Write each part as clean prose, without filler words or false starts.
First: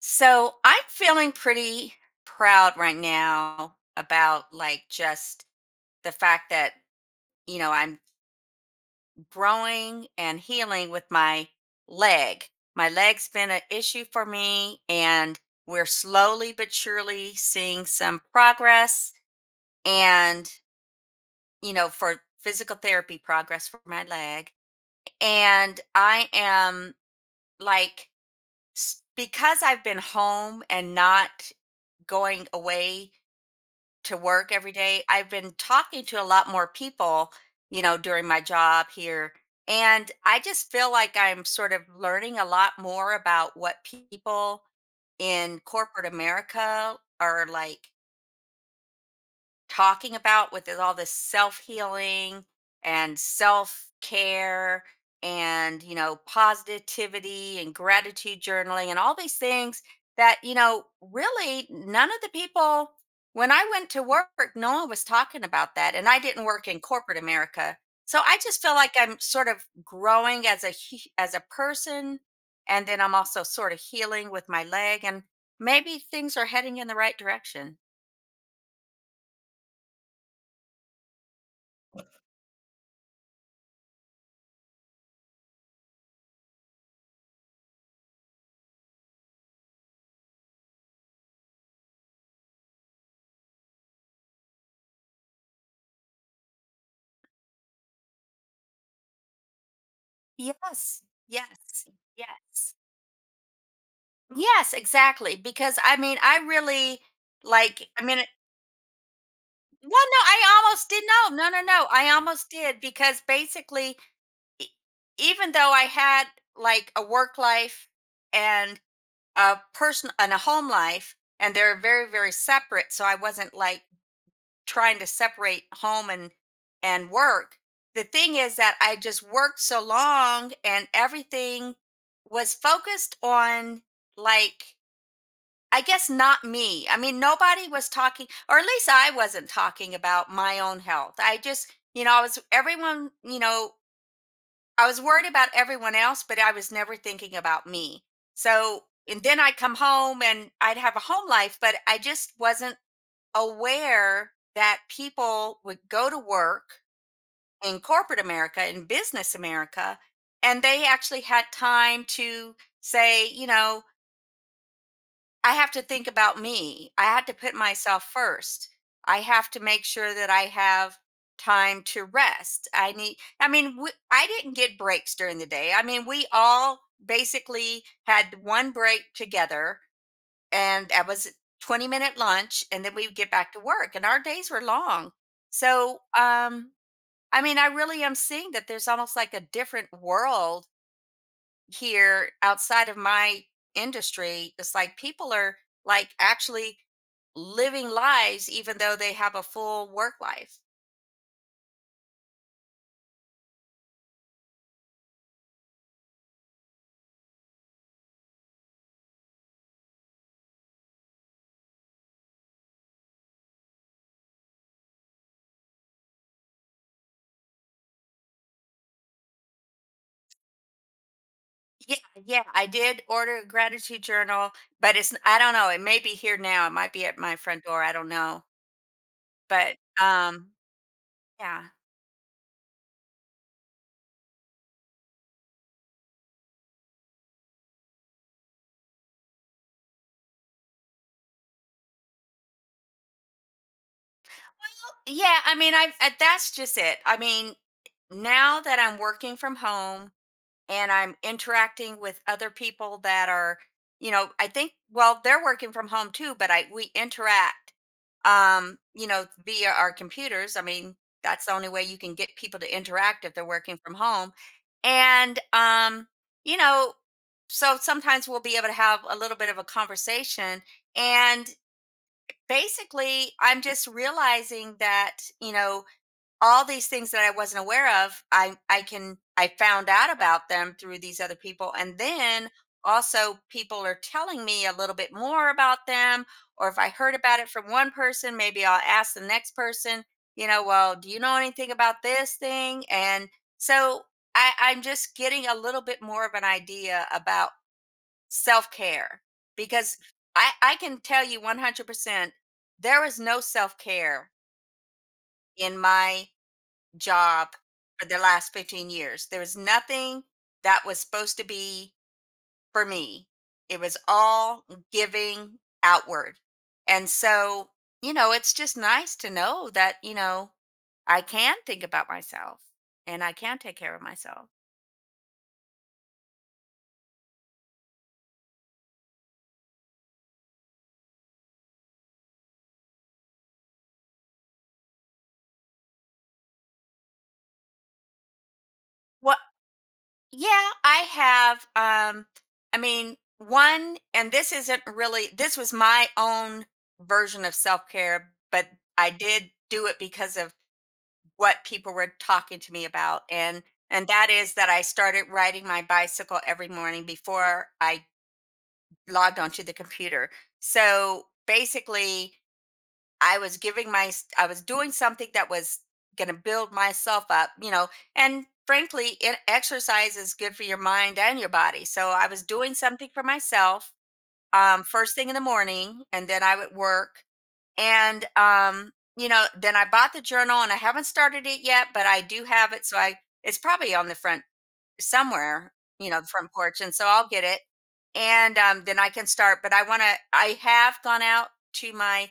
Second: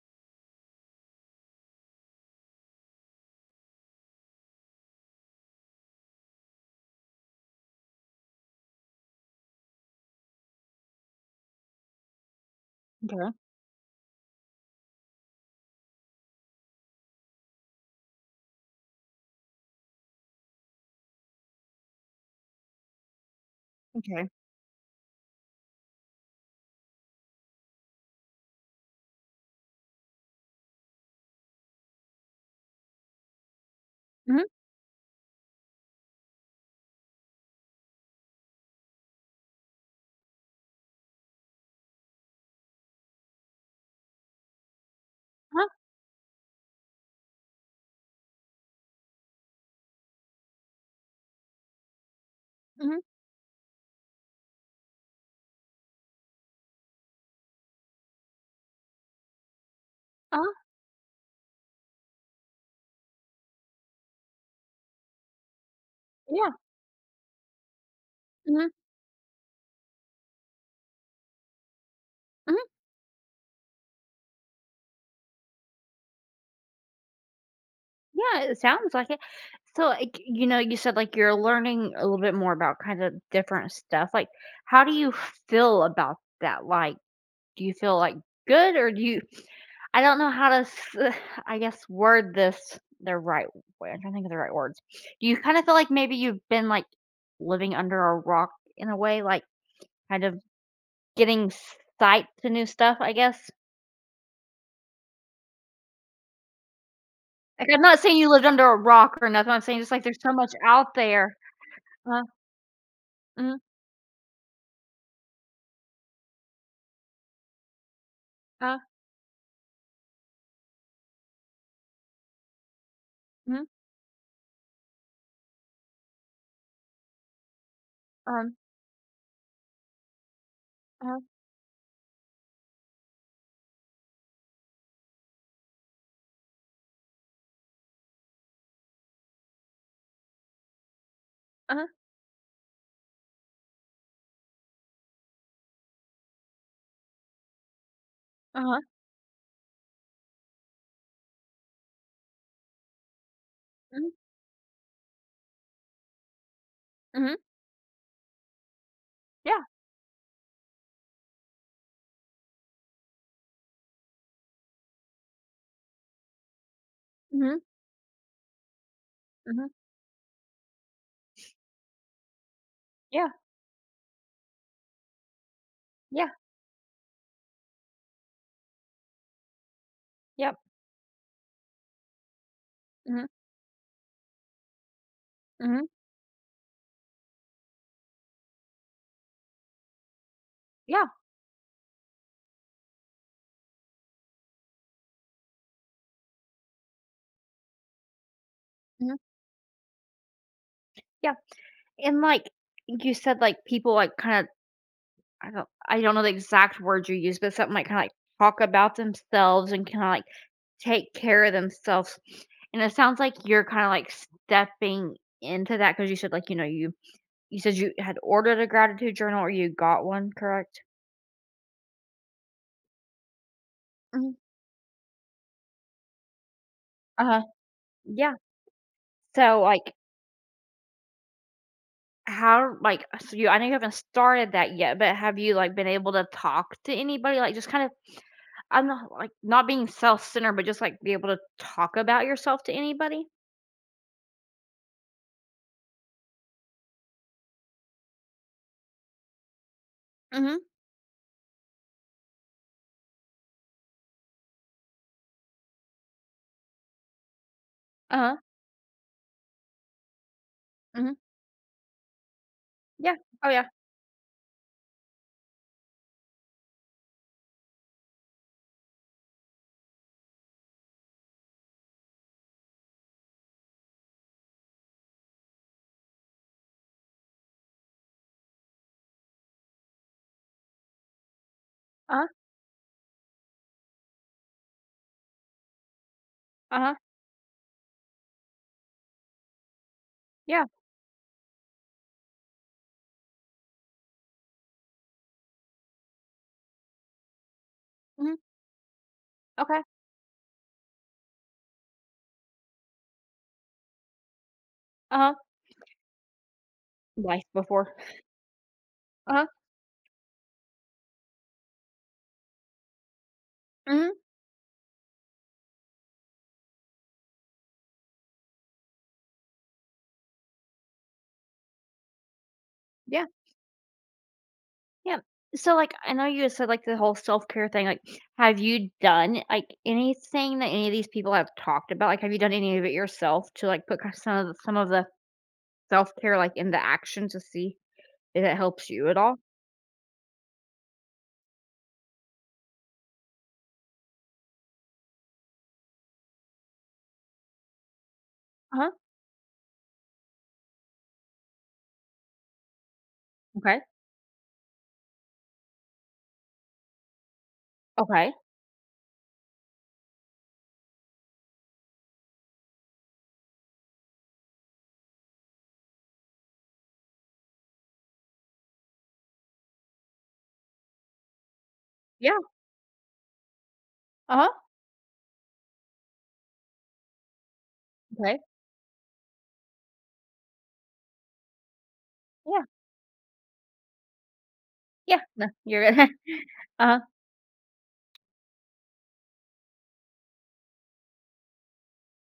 So I'm feeling pretty proud right now about just the fact that, you know, I'm growing and healing with my leg. My Okay, leg's been an issue for me, and we're slowly but surely seeing some progress and, you know, for physical therapy progress for my okay. leg. And I am like, because I've been home and not going away to Mhm, work every day. I've been talking to a lot more people, you know, during my job here. And I just feel like I'm sort of learning a lot more about what people in uh-huh, corporate America are like talking about with all this self healing mhm, and self care and, you know, positivity and gratitude journaling and all these things that, uh-huh, you know, really none of the people when I went to work, no one was talking about that, and I didn't yeah, work in corporate America. So I just mhm, feel like I'm sort of growing as as a person, mhm, and then I'm also sort of healing with my leg, and maybe things are heading in the right direction. yeah, it sounds like it. So, like, you said, like, you're learning a little bit more about kind of different stuff, like, how do you feel about that? Like, do you feel, like, good or do you I don't know how to s I guess, word this the right way. I'm trying to think of the right words. Do you kind of feel like maybe you've been, like, living under a rock in a way, like, kind of Yes, getting yes, sight to new yes. stuff, I guess? Yes, exactly, because, I mean, I really, Like, I'm like not I saying mean, it- you lived under a rock or nothing, I'm saying just, well, like, no, there's so much I almost out did. there. No, no, no, no, I Uh-huh, almost did because, mhm, basically, e even though I had, like, a work life uh, and a person and a home life, and they're very, very separate, so I wasn't, mhm, like, trying to separate home and work. The thing is um, that I just worked so long, and uh-huh, everything was focused on, like, I guess not me. I mean, nobody was talking, or at least I wasn't talking about my own health. I just, uh-huh, you know, I was everyone, you know, I was worried about everyone else, but I was never thinking about me. uh-huh, So, and then I come home and I'd have a home life, but I just wasn't mhm, aware that people would go to work mhm, in corporate America, in business yeah, America, and they actually had time to say, you know, I have to think about me. I had to put mhm, myself first. I have to mhm, make sure that I have time to rest. Yeah, I mean, I didn't get breaks during the day. I mean, we yeah, all basically had one break together, yep, and that was 20-minute lunch, and then we would mhm, get back to work, and our days were long. mhm, So I mean, I really am seeing that there's almost like a different world yeah, here outside of my industry. It's like people are like actually living lives even though they mhm, have a full work life. yeah, and, like, you said, like, people, like, kinda I don't know the exact words you use, but something like kinda, like, talk about themselves and kinda, like, take care of themselves, and it sounds like you're kinda, like, stepping into that because you said, like, You said you had ordered a gratitude journal or you got one, correct? Yeah, yeah, I did order a gratitude Mhm. journal, but it's, I don't know, it may be here now, it might be at my Uh-huh. front door, I don't Yeah. know. So, But like, um yeah. how like, so you I know you haven't started that yet, but have you, like, been able to talk to anybody? Like, just kind of I'm not, like, not being self-centered, but just, like, be able to talk about yourself to anybody? Yeah, I mean, that's just it. I mean, now that I'm working from home Mhm. and I'm interacting with other people that are, you know, I think well, they're working from home too, but I we interact, Uh-huh. You know, via our computers. I mean, Mhm. that's the only way you can get people to Yeah. interact if they're Oh, yeah. working from home. And you know, so sometimes we'll be able to have a little bit of a conversation, and basically I'm just realizing that, you know, all these things that I wasn't aware of, I found out about them through these other people, and Uh-huh. then also people are telling me a little bit more about them, or if I Uh-huh. heard about it from one person, maybe I'll ask the next person, you know, Yeah. well, do you know anything about this thing? And so I'm just getting a little bit more of an idea about Mhm. self-care, Okay. because I can tell you 100% there was no self-care Uh-huh. in my Life job before. for the last 15 years. There Uh-huh. was nothing that was supposed to be for me. It was Mhm. all giving outward. And so, you know, it's just nice to know that, you know, I can think about myself Yeah. and I can take care of myself. Yeah. So, like, I know you said, like, the whole self-care thing, like, have you done, like, anything that any of these people have talked about? Like, have you done any of it yourself to, like, put kind of some of the self-care, like, into action to see if it helps you at all? Well, yeah, I have um I mean, one, and this isn't really, this was my own version of self-care, but Uh-huh. I did do it because of what people were talking to me about, Okay. and that is that I started riding my bicycle every morning before I Okay. logged onto the computer. So basically I was giving I was doing something that was going to build myself up, you know, and frankly, exercise is good for your mind and your body. So I Yeah. was doing something for myself Uh-huh. First thing in the morning, and then I would work. And Okay. um, you know, then I bought the journal, and I haven't started it yet, but I do Yeah. have it, so I it's probably on the front Yeah. No, somewhere, you're good. you know, the front porch, and Uh-huh. so I'll get it, and then I can start. But I want to. I have gone out to my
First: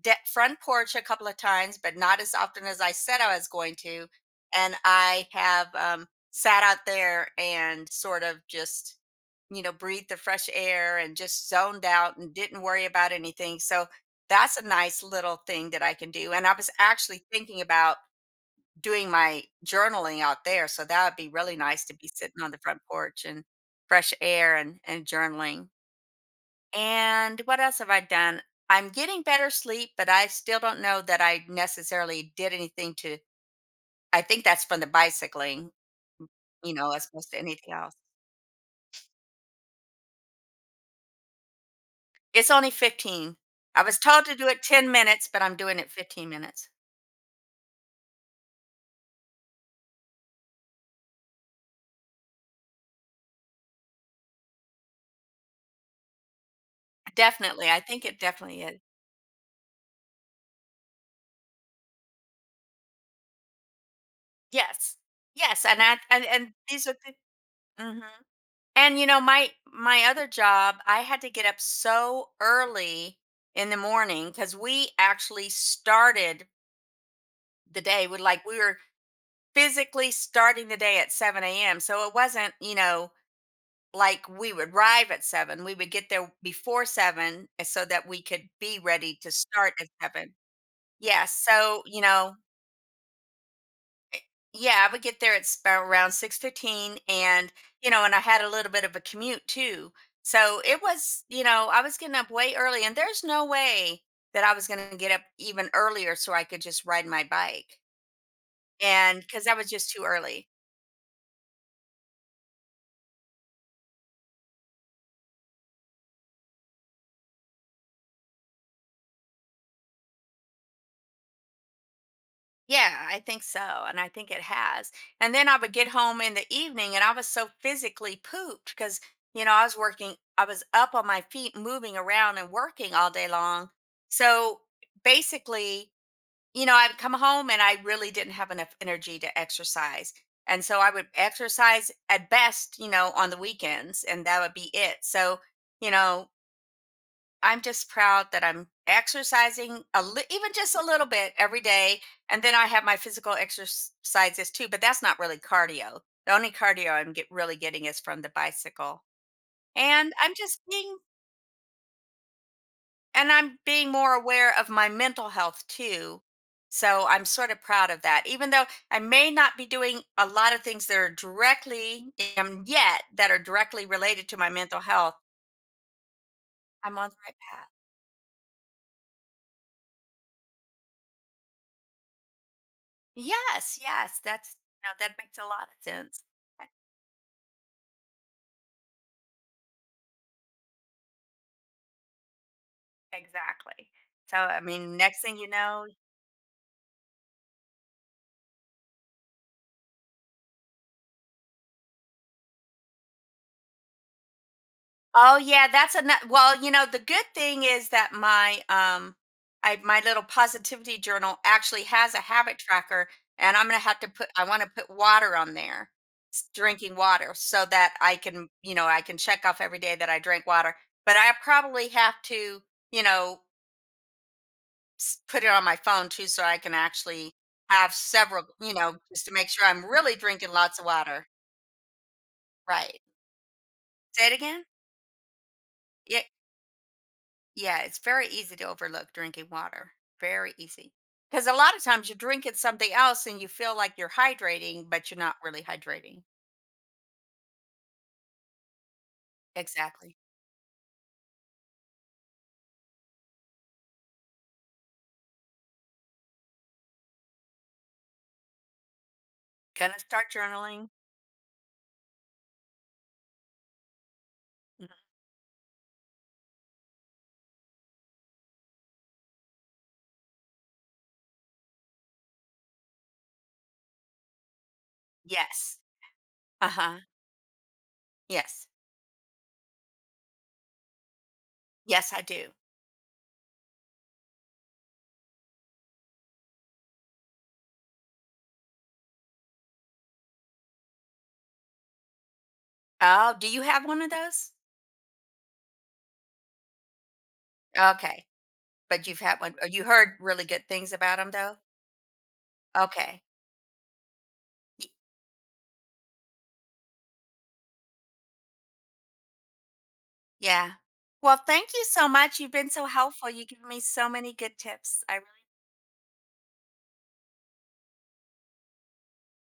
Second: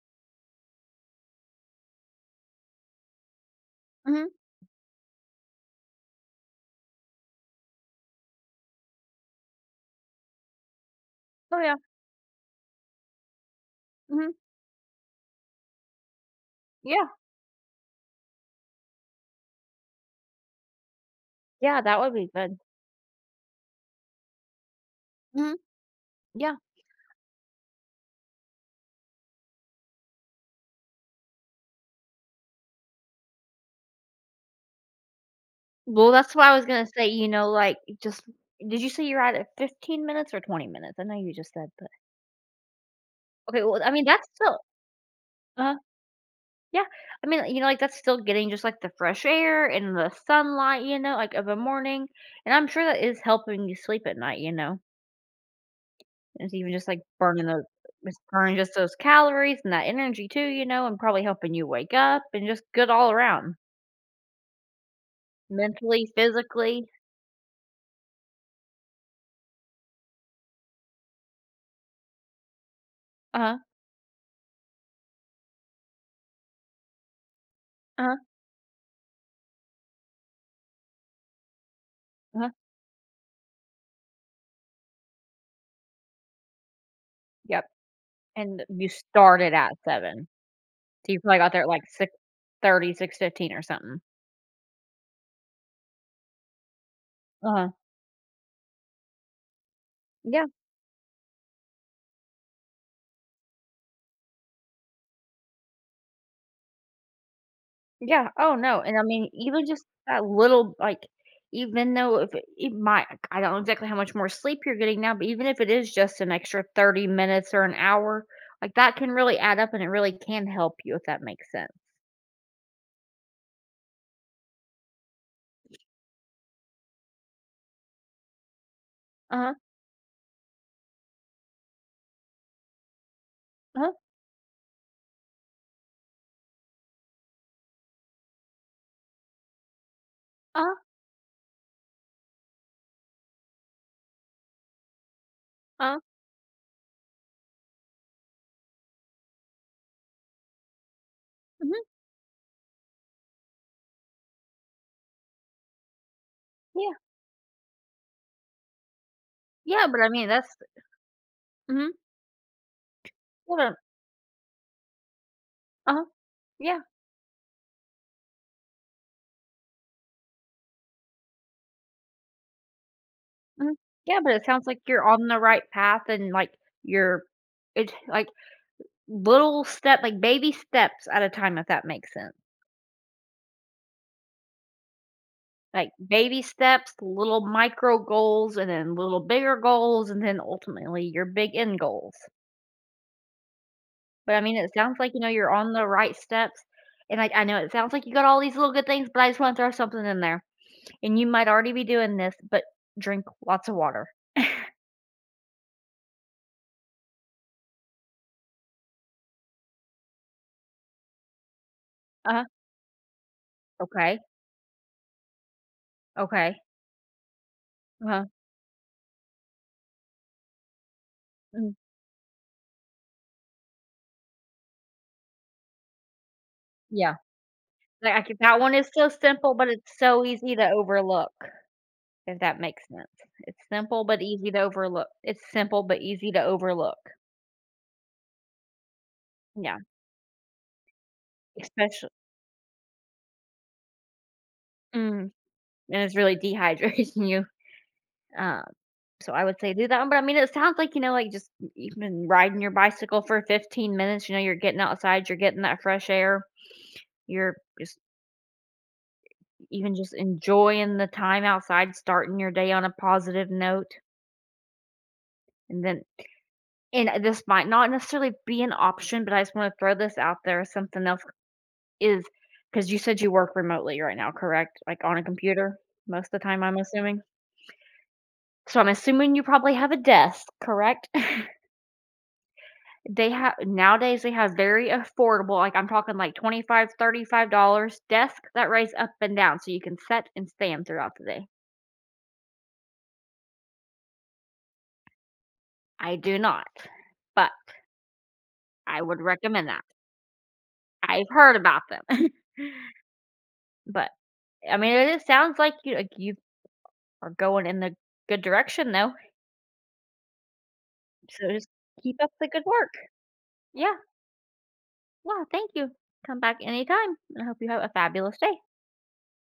front porch a couple of times, but not as often as I said I was going to, Mhm. and I have sat out there and sort of just, you know, breathed the fresh air and just Oh, yeah. zoned out and didn't worry about anything. So Mhm. that's a nice little thing that I can do. And I was Yeah. actually thinking about doing my journaling out there. So that would be really Yeah, nice to that be would be sitting on the good. front porch and fresh air and Mhm. journaling. Yeah. And what else have I done? I'm getting better sleep, but I still don't know that I necessarily did anything to. I think that's from the bicycling, Well, that's what I was you going know, to as say, opposed to anything like, else. just did you say you're at it 15 minutes or 20 minutes? I know you just said. It's only 15. Okay, well, I I was mean, told that's to do still it 10 minutes, but I'm uh doing it 15 minutes. yeah. I mean, like, that's still getting just, like, the fresh air and the sunlight, like, of a morning, and I'm sure that is helping you sleep at night, you know? It's even just, like, Definitely, I think it burning definitely just is. those calories and that energy too, and probably helping you wake up and just good all around, Yes. Yes, and I mentally, and these physically. are the Mhm. And, you know, my other job, I had to get up so early Uh-huh, in the morning because we actually started the day uh-huh, with, like, we were physically starting the day at 7 a.m., so it uh-huh, wasn't, you know, like we would arrive at 7, we would get there before 7, yep, so that we could and be you ready to started at start at 7, 7. so you Yeah, probably got there at, like, so, you six know, thirty, 6:15, or something. yeah, I would get there at s around 6:15 and, Uh-huh, you know, and I had a little bit of a commute too. yeah. So it was, you know, I was getting up way early, and there's no way that I was gonna get up even earlier so I could just ride my bike, Yeah, oh, no, and I and mean, because that even was just just too that early. little, like, even though if it might I don't know exactly how much more sleep you're getting now, but even if it is just an extra 30 minutes or an hour, like, that can really add up and it really can help you, if that makes sense. Yeah, I think so. And I think it has. And then I would get home in the evening and I was so physically pooped because, you know, Uh-huh, I was working, I was up on my feet, moving around and working all day long. uh-huh, So basically, you know, I'd come home and I really didn't have enough energy to exercise. And uh-huh, so I would exercise at best, you know, on the weekends, and that would be it. So, you uh-huh, know, I'm just proud that I'm exercising even just a little bit every mhm, day, and then I have my physical exercises too. But that's not really cardio. The only cardio yeah, I'm get really getting is from the bicycle, yeah, but I and mean, I'm that's just being mhm, and I'm yeah, being more aware of my mental health uh-huh, too. yeah, So I'm sort of proud of that, even though I may not be doing a lot of things that are directly yet that are mhm, directly yeah, related but to it my sounds like mental you're health. on the right path and, like, I'm on the you're right path. it's, like, little step like, baby steps at a time, if that makes sense. Yes, yes, that's no, that makes a lot of Like, sense. baby E steps, little micro goals, and then little bigger goals, and then ultimately your big end goals. exactly. But, So, I mean, I it sounds mean, like, next thing you you're on the know. right steps, and, like, I know it sounds like you got all these little good things, but I just wanna throw something in there, and you might already be doing this, but drink lots of water. Oh, yeah, that's a well, you know, the good thing is that I my little positivity journal actually has a Uh-huh. habit tracker, and I'm gonna have to Okay. put I wanna put water on there, s Okay. drinking water, so that I Uh-huh. can, you know, I can check off every day that I drink water, but I Mm. probably have to, you know, put it on my phone too so I can Yeah. actually have Like, I could several, that one you is know, so just to make simple, sure but I'm it's really so drinking easy to lots of water. overlook, if that makes Right. sense. It's simple, but Say it easy to again. overlook. It's simple, but Yeah. easy to overlook. Yeah. It's very easy to overlook drinking Yeah. water. Very easy. Because a lot of Especially. times you're drinking something else and you feel like you're hydrating, but you're Mm. And not really it's hydrating. really dehydrating you, um, so I would say do that one, but Exactly. I mean, it sounds like, like, just even riding your bicycle for 15 minutes, you're getting outside, you're getting that fresh air, you're just even Gonna just start journaling. enjoying the time outside, starting your day on a positive note, Mhm. and then and this might not necessarily be an option, but I just wanna throw this out there, something else is because you said you work remotely right now, correct? Like, on a computer Yes. most of the time, Uh I'm huh. assuming? Yes. So I'm assuming you probably have a desk, correct? Yes, I do. They have Nowadays, they have very affordable, like, I'm talking like 25, $35 desk that raise up and down so you can set and stand throughout the day. Oh, do you have one of those? I do not, but Okay. I But you've would had one, recommend or that. you heard really good things about I've them, heard though? about them. Okay. But, I mean, it is sounds like you are going in the good direction though, Yeah. Well, so just thank you so keep up much. the You've good been so work. helpful. You've given me Yeah. so many good tips. I Well, thank you. Come back anytime, and I hope you have a fabulous day.